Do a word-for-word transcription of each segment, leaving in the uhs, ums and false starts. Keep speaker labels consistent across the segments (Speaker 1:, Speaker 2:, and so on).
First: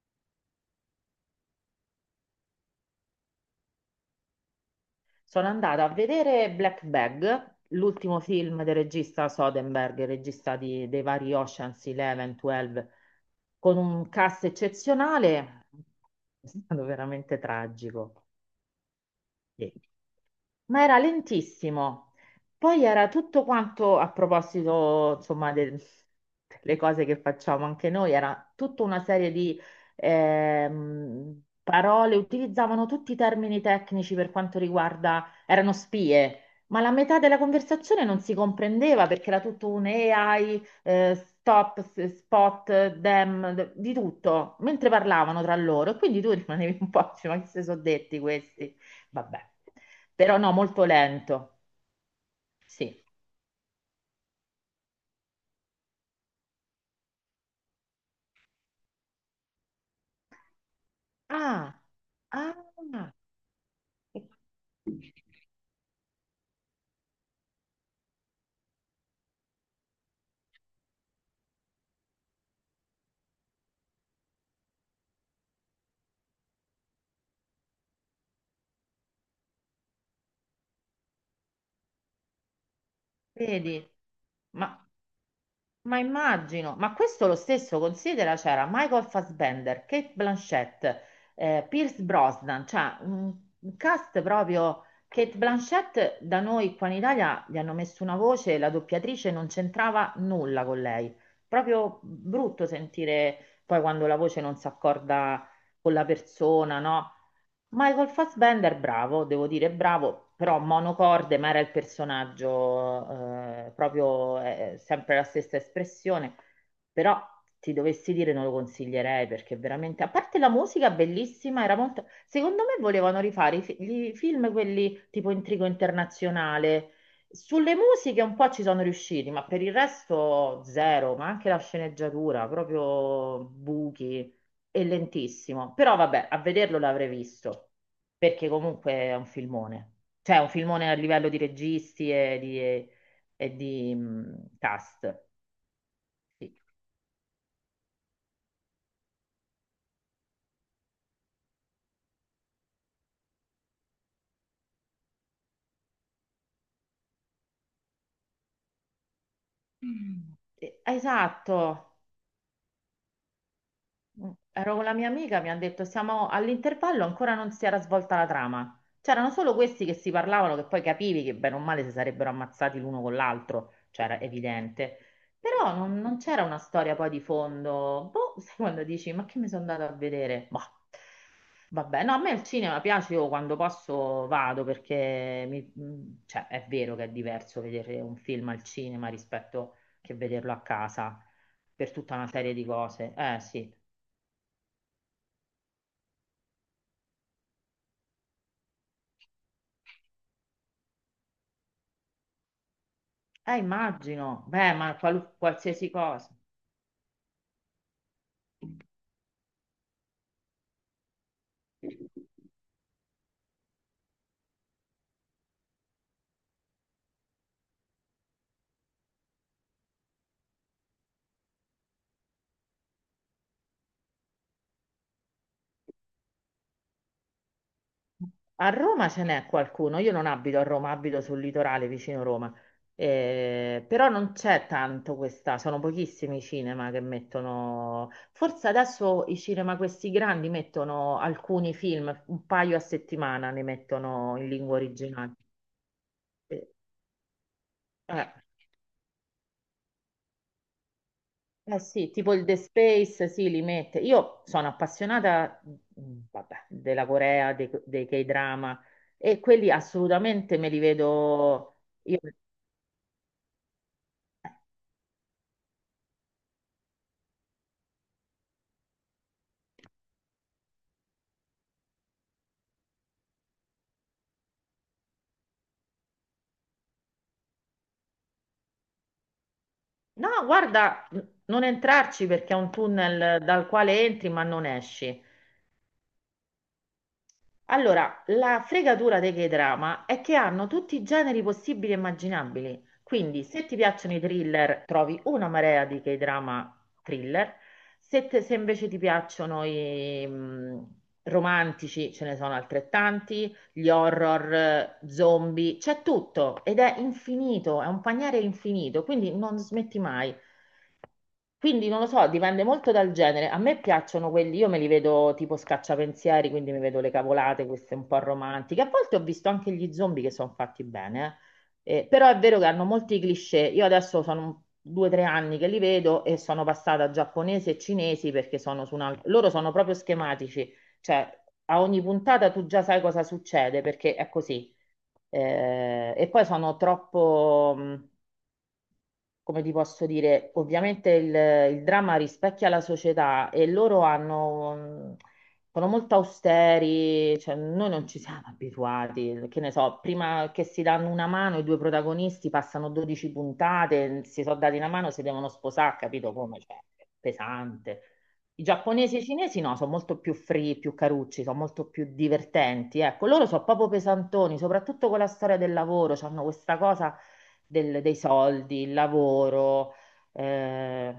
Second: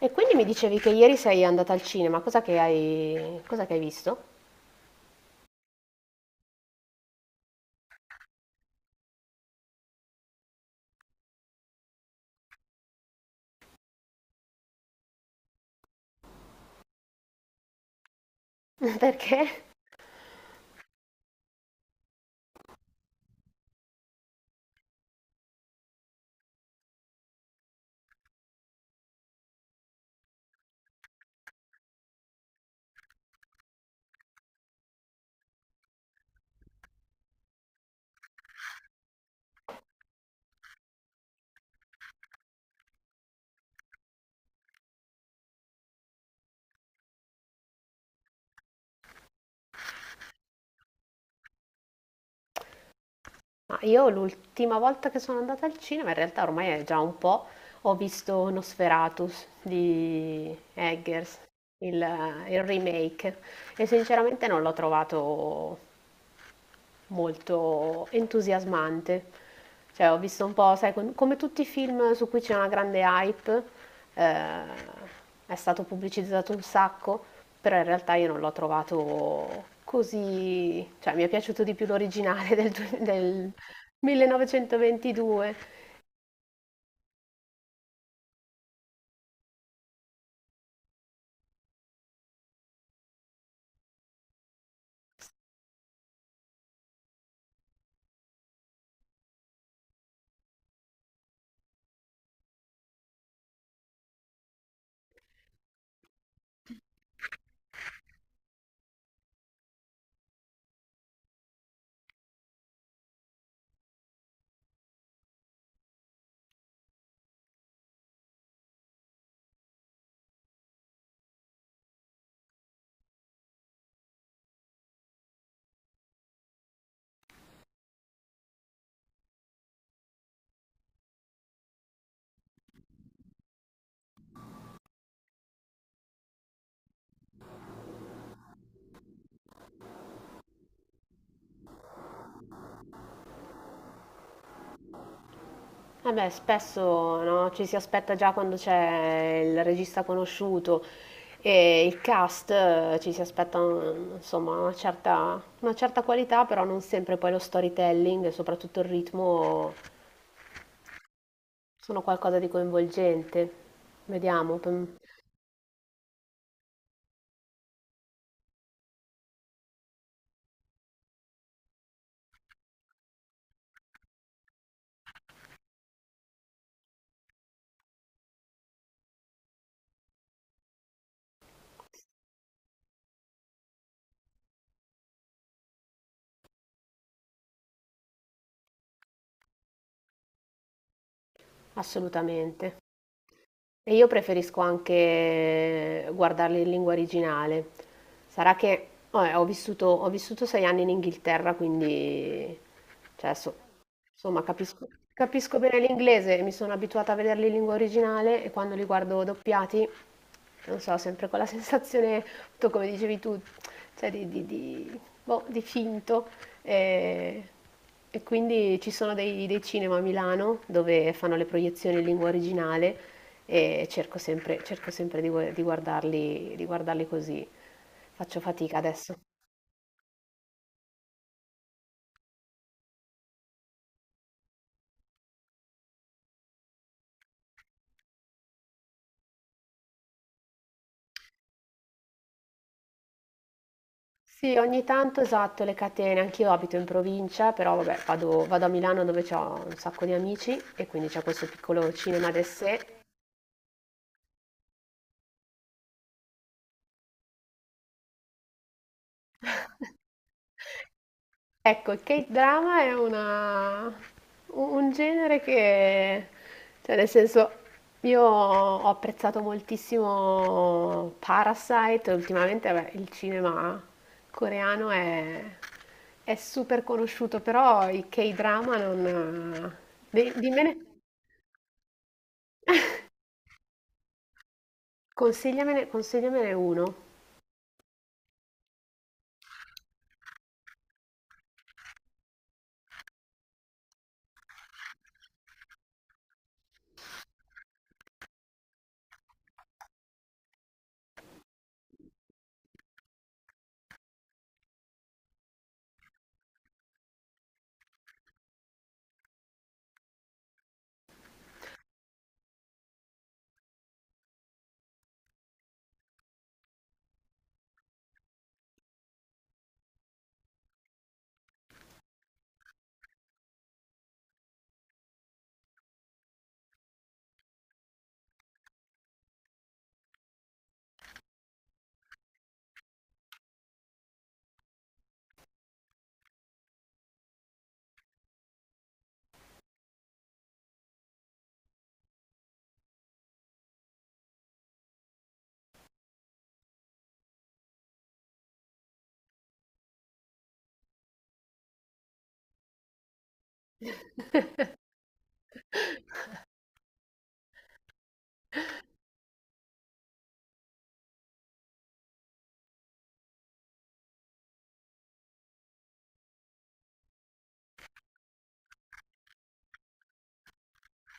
Speaker 1: E quindi mi dicevi che ieri sei andata al cinema, cosa che hai, cosa che hai visto?
Speaker 2: Sono andata a vedere Black Bag, l'ultimo film del regista Soderbergh, il regista di- dei vari Ocean's undici, dodici, con un cast eccezionale, è stato veramente tragico.
Speaker 1: Perché?
Speaker 2: Sì, ma era lentissimo. Poi era tutto quanto, a proposito, insomma, de- delle cose che facciamo anche noi, era tutta una serie di ehm, parole, utilizzavano tutti i termini tecnici per quanto riguarda, erano spie, ma la metà della conversazione non si comprendeva perché era tutto un A I, eh, stop, s- spot, them, d- di tutto, mentre parlavano tra loro, e quindi tu rimanevi un po', dici, ma che si sono detti questi? Vabbè, però no, molto lento. Sì.
Speaker 1: Ma io l'ultima volta che sono andata al cinema, in realtà ormai è già un po', ho visto Nosferatus di Eggers,
Speaker 2: Ah,
Speaker 1: il, eh, il
Speaker 2: ah,
Speaker 1: remake, e sinceramente non l'ho trovato molto entusiasmante. Cioè, ho visto un po', sai, con- come tutti i film su cui c'è una grande hype, eh, è stato pubblicizzato un sacco, però in realtà io non l'ho trovato così, cioè mi è piaciuto di più l'originale del, due- del
Speaker 2: vedi, ma,
Speaker 1: millenovecentoventidue.
Speaker 2: ma immagino, ma questo lo stesso considera, c'era Michael Fassbender, Kate Blanchett, eh, Pierce Brosnan, cioè un, un cast proprio... Kate Blanchett da noi qua in Italia gli hanno messo una voce, la doppiatrice non c'entrava nulla con lei. Proprio brutto sentire poi quando la voce non si accorda con la persona, no? Michael Fassbender, bravo, devo dire bravo, però monocorde, ma era il personaggio, eh, proprio eh, sempre la stessa espressione, però ti dovessi dire non lo consiglierei perché veramente, a parte la musica bellissima, era molto... Secondo me volevano rifare i, fi- i film, quelli tipo Intrigo Internazionale, sulle musiche un po' ci sono riusciti, ma per il resto zero, ma anche la sceneggiatura, proprio buchi, è lentissimo, però vabbè, a vederlo l'avrei visto, perché comunque è un filmone, cioè è un filmone a livello di registi e di, e di, mh, cast.
Speaker 1: Eh beh,
Speaker 2: Sì.
Speaker 1: spesso no, ci si aspetta già quando c'è il regista conosciuto e il cast, eh, ci si aspetta mm, insomma una certa, una certa qualità, però non sempre poi lo storytelling e soprattutto il ritmo
Speaker 2: Mm. Eh, esatto.
Speaker 1: sono qualcosa di coinvolgente.
Speaker 2: Mm,
Speaker 1: Vediamo, p-
Speaker 2: Ero con la mia amica, mi ha detto siamo all'intervallo, ancora non si era svolta la trama. C'erano solo questi che si parlavano, che poi capivi che bene o male si sarebbero ammazzati l'uno con l'altro, cioè era evidente. Però non, non c'era una storia poi di fondo. Boh, sai quando dici, ma che mi sono andata a vedere? Boh. Vabbè, no, a me il cinema piace, io quando posso vado perché mi- mm, cioè, è vero che è diverso vedere un film al cinema rispetto che vederlo a casa per tutta una serie di
Speaker 1: assolutamente.
Speaker 2: cose. Eh sì.
Speaker 1: E io preferisco anche guardarli in lingua originale. Sarà che vabbè, ho vissuto, ho vissuto sei anni in Inghilterra, quindi cioè, so-
Speaker 2: Eh,
Speaker 1: insomma,
Speaker 2: immagino, beh,
Speaker 1: capisco,
Speaker 2: ma qualu-
Speaker 1: capisco bene
Speaker 2: qualsiasi cosa.
Speaker 1: l'inglese e mi sono abituata a vederli in lingua originale e quando li guardo doppiati, non so, sempre quella sensazione, appunto, come dicevi tu, cioè, di, di- di- boh, di finto. E, e quindi ci sono dei, dei cinema a Milano dove fanno le proiezioni in lingua originale e cerco sempre, cerco sempre di, gu- di guardarli, di guardarli così. Faccio
Speaker 2: A
Speaker 1: fatica
Speaker 2: Roma
Speaker 1: adesso.
Speaker 2: ce n'è qualcuno, io non abito a Roma, abito sul litorale vicino Roma. Eh, però non c'è tanto questa, sono pochissimi i cinema che mettono, forse adesso i cinema questi grandi mettono alcuni film, un paio a settimana ne mettono in
Speaker 1: Sì,
Speaker 2: lingua
Speaker 1: ogni tanto
Speaker 2: originale.
Speaker 1: esatto, le catene. Anch'io
Speaker 2: Eh,
Speaker 1: abito in provincia, però vabbè,
Speaker 2: eh.
Speaker 1: vado, vado a Milano dove ho un sacco di amici e quindi c'è questo
Speaker 2: Eh
Speaker 1: piccolo
Speaker 2: sì,
Speaker 1: cinema
Speaker 2: tipo il The
Speaker 1: d'essè.
Speaker 2: Space, sì, li mette. Io sono appassionata, mh, vabbè, della Corea, dei, dei K-drama, e quelli assolutamente me li vedo
Speaker 1: Ecco, il
Speaker 2: io.
Speaker 1: K-drama è una, un un genere che, cioè nel senso, io ho apprezzato moltissimo Parasite, ultimamente vabbè, il cinema coreano è, è super conosciuto, però i K-drama non...
Speaker 2: No,
Speaker 1: di- Dimmene,
Speaker 2: guarda, mh, non entrarci perché è un tunnel dal quale entri ma non esci.
Speaker 1: consigliamene, consigliamene uno.
Speaker 2: Allora, la fregatura dei K-drama è che hanno tutti i generi possibili e immaginabili. Quindi, se ti piacciono i thriller, trovi una marea di K-drama thriller. Se, te- se invece ti piacciono i mm, romantici, ce ne sono altrettanti, gli horror, eh, zombie, c'è tutto ed è infinito, è un paniere infinito, quindi non smetti mai. Quindi non lo so, dipende molto dal genere. A me piacciono quelli, io me li vedo tipo scacciapensieri, quindi mi vedo le cavolate, queste un po' romantiche. A volte ho visto anche gli zombie che sono fatti bene, eh. Eh, però è vero che hanno molti cliché. Io adesso sono un- due o tre anni che li vedo e sono passata a giapponese e cinesi perché sono su un altro... Loro sono proprio schematici, cioè a ogni puntata tu già sai cosa succede perché è così. Eh, e poi sono troppo... mh, come ti posso dire, ovviamente il, il dramma rispecchia la società e loro hanno, mh, sono molto austeri, cioè noi non ci siamo abituati, che ne so, prima che si danno una mano i due protagonisti passano dodici puntate, si sono dati una mano, si devono sposare, capito come? Cioè, è pesante. I giapponesi e i cinesi no, sono molto più free, più carucci, sono molto più divertenti. Ecco, loro sono proprio pesantoni, soprattutto con la storia del lavoro, hanno questa cosa del- dei soldi, il lavoro, eh,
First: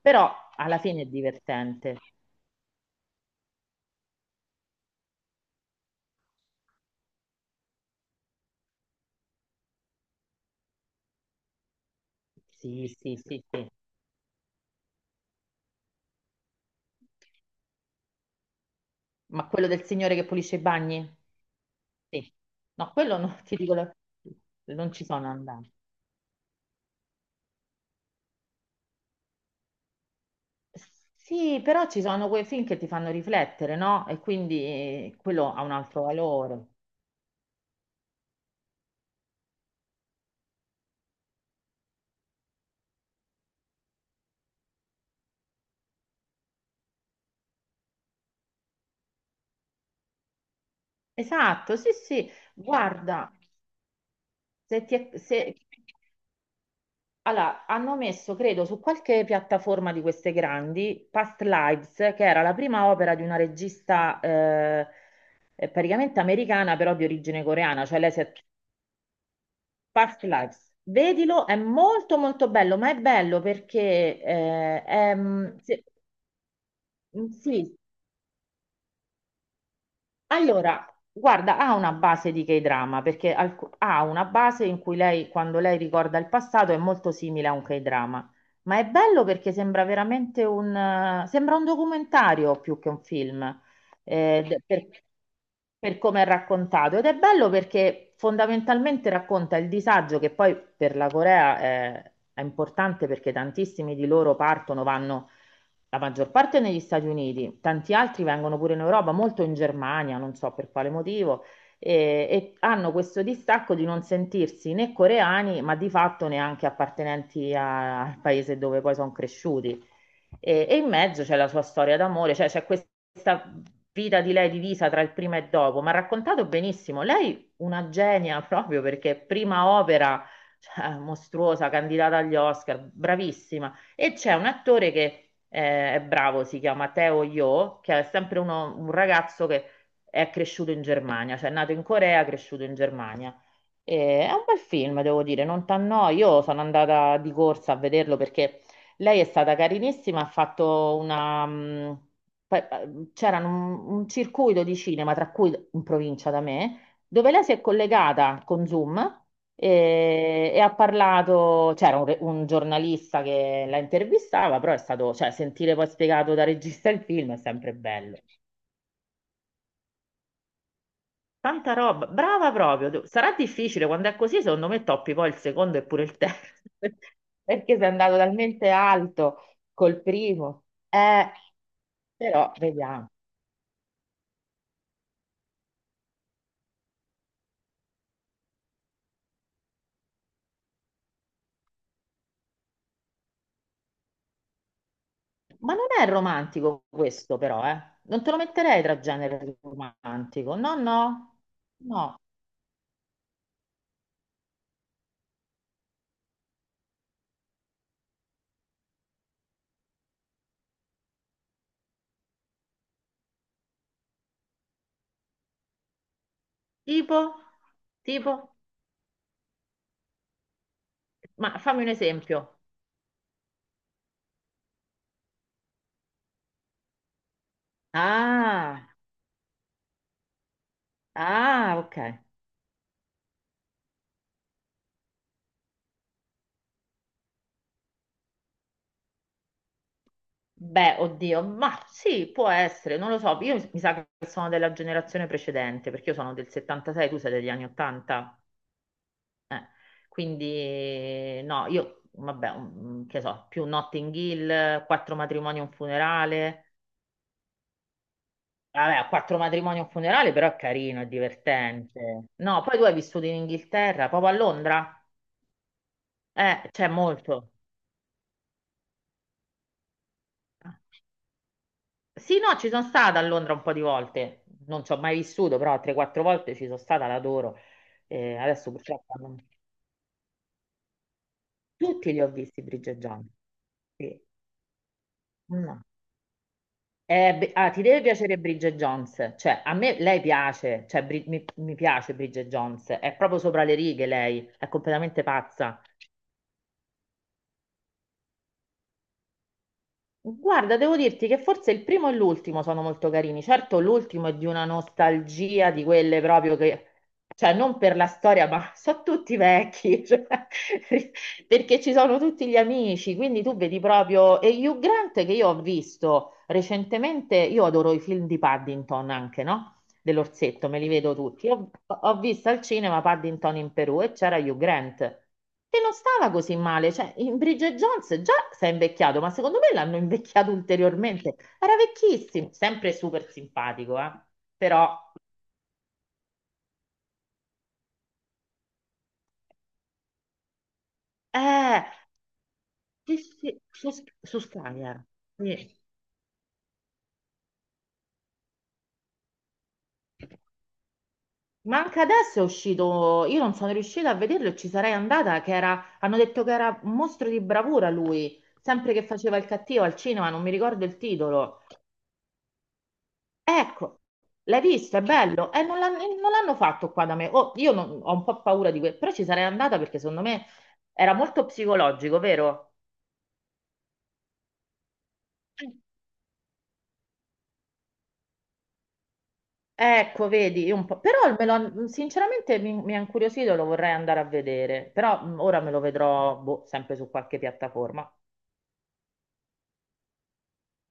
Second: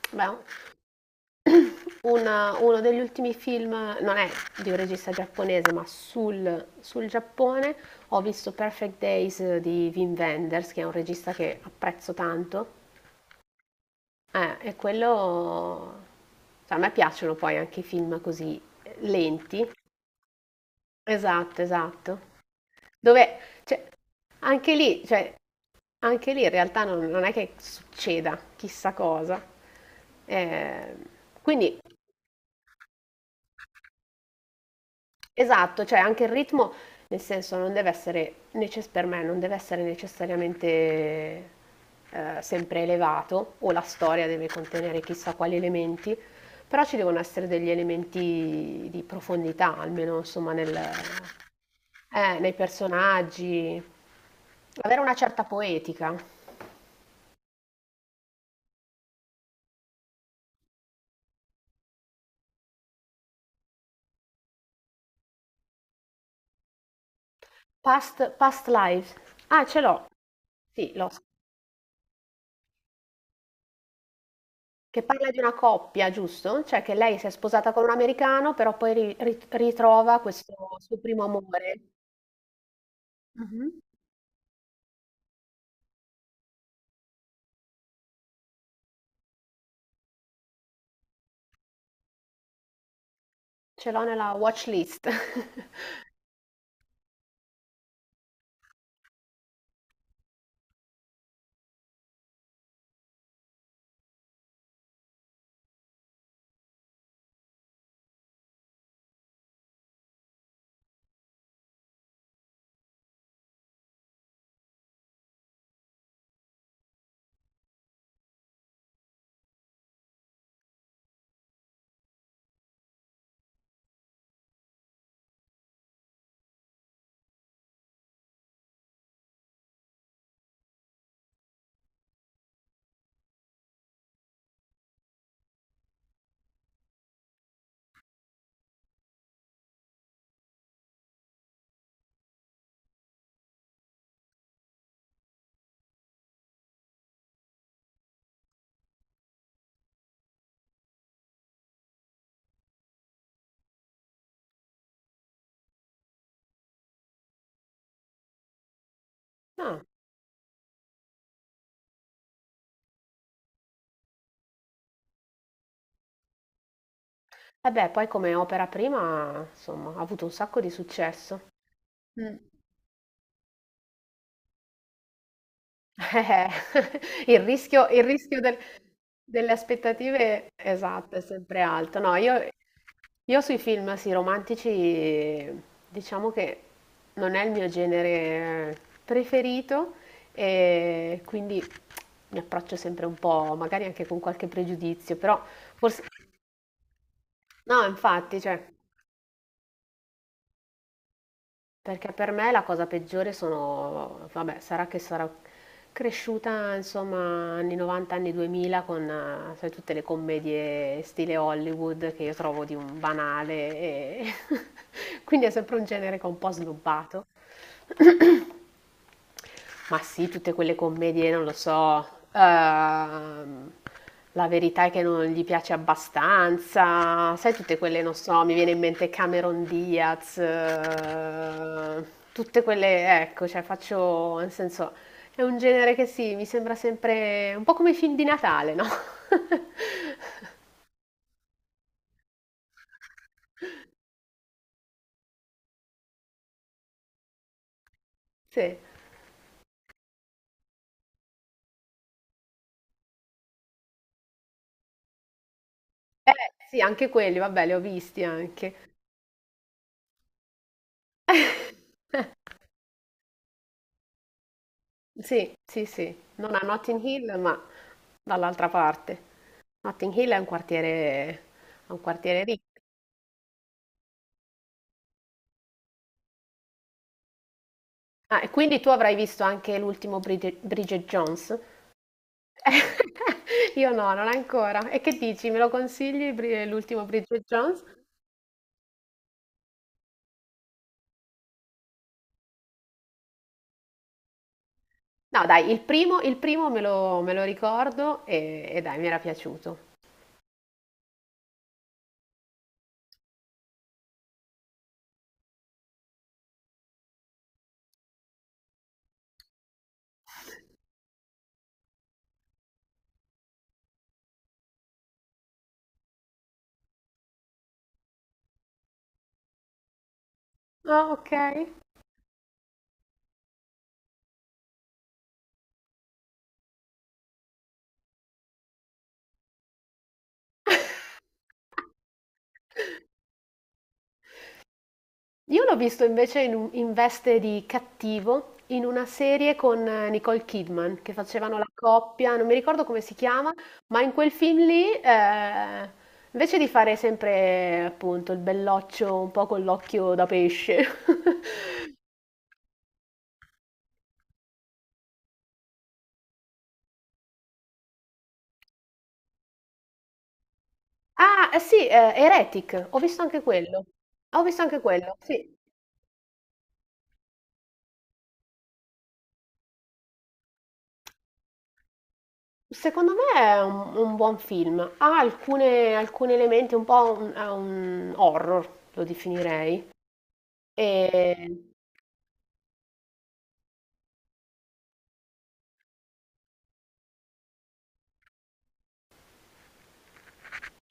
Speaker 2: però
Speaker 1: Beh,
Speaker 2: alla fine è divertente.
Speaker 1: una- uno degli ultimi film, non è di un regista giapponese, ma sul, sul Giappone, ho visto Perfect Days di Wim Wenders, che è un regista che apprezzo tanto.
Speaker 2: Sì, sì, sì, sì.
Speaker 1: Eh, e quello... cioè, a me piacciono poi anche i film così
Speaker 2: Ma
Speaker 1: lenti.
Speaker 2: quello del signore che pulisce i bagni?
Speaker 1: Esatto, esatto.
Speaker 2: Sì. No, quello
Speaker 1: Dove,
Speaker 2: no, ti dico,
Speaker 1: cioè,
Speaker 2: la-
Speaker 1: anche
Speaker 2: non ci
Speaker 1: lì,
Speaker 2: sono
Speaker 1: cioè,
Speaker 2: andata.
Speaker 1: anche lì in realtà non, non è che succeda chissà cosa. Eh,
Speaker 2: Sì,
Speaker 1: quindi
Speaker 2: però ci sono quei film che ti fanno riflettere, no? E quindi eh, quello ha un
Speaker 1: esatto, cioè
Speaker 2: altro
Speaker 1: anche il
Speaker 2: valore.
Speaker 1: ritmo, nel senso, non deve essere, necess- per me, non deve essere necessariamente eh, sempre elevato, o la storia deve contenere chissà quali elementi, però ci devono essere degli elementi di profondità, almeno insomma nel-
Speaker 2: Esatto, sì, sì.
Speaker 1: eh, nei
Speaker 2: Guarda,
Speaker 1: personaggi,
Speaker 2: se ti
Speaker 1: avere una
Speaker 2: è-
Speaker 1: certa
Speaker 2: se-
Speaker 1: poetica.
Speaker 2: allora, hanno messo, credo, su qualche piattaforma di queste grandi, Past Lives, che era la prima opera di una regista eh, eh, praticamente americana, però di origine coreana, cioè lei
Speaker 1: Past,
Speaker 2: si è...
Speaker 1: past lives. Ah, ce l'ho,
Speaker 2: Past Lives.
Speaker 1: sì, l'ho
Speaker 2: Vedilo, è molto molto bello, ma è bello perché eh,
Speaker 1: Che
Speaker 2: è,
Speaker 1: parla di una
Speaker 2: mm, se-
Speaker 1: coppia, giusto? Cioè che lei si
Speaker 2: mm,
Speaker 1: è sposata
Speaker 2: sì,
Speaker 1: con un americano, però poi ri- ri- ritrova questo
Speaker 2: allora,
Speaker 1: suo primo
Speaker 2: guarda, ha
Speaker 1: amore.
Speaker 2: una base di K-drama perché alc-
Speaker 1: Mhm.
Speaker 2: ha una base in cui lei, quando lei ricorda il passato, è molto simile a un K-drama. Ma è bello perché sembra veramente un, eh, sembra un documentario più che un film,
Speaker 1: Ce l'ho nella
Speaker 2: eh, d-
Speaker 1: watch
Speaker 2: per,
Speaker 1: list.
Speaker 2: per come è raccontato. Ed è bello perché fondamentalmente racconta il disagio che poi per la Corea è, è importante perché tantissimi di loro partono, vanno la maggior parte è negli Stati Uniti, tanti altri vengono pure in Europa, molto in Germania, non so per quale motivo, e, e hanno questo distacco di non sentirsi né coreani, ma di fatto neanche appartenenti a- al paese dove poi sono cresciuti. E, e in mezzo c'è la sua storia d'amore, cioè c'è questa vita di lei divisa tra il prima e dopo, ma ha raccontato benissimo. Lei una genia proprio perché prima opera, cioè, mostruosa, candidata agli Oscar, bravissima. E c'è un attore che eh, è bravo, si chiama Teo Yo, che è sempre uno- un ragazzo che è cresciuto in Germania, cioè è nato in Corea, cresciuto in Germania. E è un bel film, devo dire, non t'annoi. Io sono andata di corsa a vederlo perché lei è stata carinissima, ha fatto una... mh, pa- pa- C'era un, un circuito di cinema, tra cui in provincia da me, dove lei si è collegata con Zoom,
Speaker 1: Ah,
Speaker 2: eh, e ha parlato, c'era un, re- un giornalista che la intervistava, però è stato, cioè, sentire poi spiegato da regista il film è sempre
Speaker 1: vabbè, poi
Speaker 2: bello.
Speaker 1: come opera prima, insomma, ha avuto un sacco di successo.
Speaker 2: Tanta roba,
Speaker 1: Mm.
Speaker 2: brava proprio. tu- Sarà difficile quando è così, secondo me toppi poi il secondo e
Speaker 1: Eh,
Speaker 2: pure il terzo,
Speaker 1: il
Speaker 2: perché sei
Speaker 1: rischio, il
Speaker 2: andato
Speaker 1: rischio del-
Speaker 2: talmente
Speaker 1: delle
Speaker 2: alto col
Speaker 1: aspettative,
Speaker 2: primo.
Speaker 1: esatto, è
Speaker 2: Eh,
Speaker 1: sempre alto. No, io,
Speaker 2: però vediamo.
Speaker 1: io sui film, sì, romantici, diciamo che non è il mio genere preferito e quindi mi approccio sempre un po', magari anche con qualche pregiudizio, però
Speaker 2: Ma non
Speaker 1: forse...
Speaker 2: è romantico questo, però, eh.
Speaker 1: No,
Speaker 2: Non te lo
Speaker 1: infatti, cioè,
Speaker 2: metterei tra genere romantico. No, no,
Speaker 1: perché
Speaker 2: no.
Speaker 1: per me la cosa peggiore sono, vabbè, sarà che sarò cresciuta, insomma, anni novanta, anni duemila con eh, sai, tutte le commedie stile Hollywood che io trovo di un banale e quindi è sempre un genere che ho un po'
Speaker 2: Tipo?
Speaker 1: snobbato.
Speaker 2: Tipo?
Speaker 1: Ma sì, tutte quelle commedie, non lo
Speaker 2: Ma fammi un
Speaker 1: so,
Speaker 2: esempio.
Speaker 1: ehm, la verità è che non gli piace abbastanza, sai, tutte quelle, non so, mi viene in
Speaker 2: Ah,
Speaker 1: mente Cameron Diaz,
Speaker 2: ah, ok.
Speaker 1: eh, tutte quelle, ecco, cioè faccio, nel senso, è un genere che sì, mi sembra sempre un po' come i film di Natale, no?
Speaker 2: Beh, oddio, ma sì, può essere, non lo so. Io mi sa che sono della generazione precedente, perché io sono del settantasei, tu sei degli anni ottanta.
Speaker 1: Sì, eh,
Speaker 2: Eh, quindi, no, io, vabbè, mm, che so, più Notting Hill, quattro matrimoni e un funerale.
Speaker 1: sì, anche quelli, vabbè, li ho visti anche.
Speaker 2: Vabbè, quattro matrimoni e un funerale, però è carino, è divertente. No, poi tu hai vissuto in Inghilterra, proprio a Londra?
Speaker 1: Sì, sì, sì, non a
Speaker 2: Eh, c'è
Speaker 1: Notting Hill,
Speaker 2: molto.
Speaker 1: ma dall'altra parte. Notting Hill è un quartiere, è un
Speaker 2: Sì,
Speaker 1: quartiere
Speaker 2: no,
Speaker 1: ricco.
Speaker 2: ci sono stata a Londra un po' di volte, non ci ho mai vissuto, però tre quattro volte ci sono stata, l'adoro. Eh,
Speaker 1: Ah, e
Speaker 2: adesso
Speaker 1: quindi tu avrai
Speaker 2: purtroppo non...
Speaker 1: visto anche l'ultimo Brid- Bridget Jones?
Speaker 2: Tutti li ho visti Bridget Jones.
Speaker 1: Io no,
Speaker 2: Sì.
Speaker 1: non ancora. E che dici? Me lo
Speaker 2: No.
Speaker 1: consigli Bri- l'ultimo
Speaker 2: Eh,
Speaker 1: Bridget
Speaker 2: beh, ah,
Speaker 1: Jones?
Speaker 2: ti deve piacere Bridget Jones, cioè a me lei piace, cioè, Bri- mi, mi piace Bridget Jones, è proprio sopra le righe lei, è completamente
Speaker 1: No, dai,
Speaker 2: pazza.
Speaker 1: il primo, il primo me lo, me lo ricordo e, e dai, mi era piaciuto.
Speaker 2: Guarda, devo dirti che forse il primo e l'ultimo sono molto carini. Certo, l'ultimo è di una nostalgia di quelle proprio che, cioè, non per la storia, ma sono tutti vecchi, cioè, perché ci sono tutti gli amici. Quindi tu vedi proprio. E Hugh Grant che io ho visto recentemente, io adoro i film di Paddington anche, no? Dell'orsetto, me li
Speaker 1: Ah,
Speaker 2: vedo
Speaker 1: ok.
Speaker 2: tutti. Ho, ho visto al cinema Paddington in Perù e c'era Hugh Grant, che non stava così male, cioè in Bridget Jones già si è invecchiato, ma secondo me l'hanno invecchiato ulteriormente. Era vecchissimo, sempre super simpatico, eh. Però,
Speaker 1: Io l'ho visto invece in, un- in veste di cattivo in una serie con eh, Nicole Kidman che facevano la
Speaker 2: eh,
Speaker 1: coppia, non mi ricordo come si
Speaker 2: sì,
Speaker 1: chiama,
Speaker 2: sì, su,
Speaker 1: ma in quel
Speaker 2: su
Speaker 1: film
Speaker 2: Sky,
Speaker 1: lì,
Speaker 2: eh. Sì.
Speaker 1: eh, invece di fare sempre appunto il belloccio un po' con l'occhio da pesce.
Speaker 2: Ma anche adesso è uscito, io non sono riuscita a vederlo e ci sarei andata, che era, hanno detto che era un mostro di bravura lui, sempre che faceva il cattivo al cinema, non mi ricordo il
Speaker 1: Ah, eh
Speaker 2: titolo.
Speaker 1: sì, eh, Heretic, ho visto anche quello.
Speaker 2: Ecco,
Speaker 1: Ho
Speaker 2: l'hai
Speaker 1: visto anche
Speaker 2: visto, è
Speaker 1: quello,
Speaker 2: bello.
Speaker 1: sì.
Speaker 2: E non l'han- non l'hanno fatto qua da me. Oh, io non- ho un po' paura di questo, però ci sarei andata perché secondo me era molto psicologico, vero?
Speaker 1: Secondo me è un, un buon film. Ha alcune- alcuni elementi un po' un, è un horror, lo definirei.
Speaker 2: Ecco, vedi, io un po'... però me
Speaker 1: E...
Speaker 2: lo- sinceramente mi, mi ha incuriosito, lo vorrei andare a vedere, però mh, ora me lo vedrò boh, sempre su qualche piattaforma.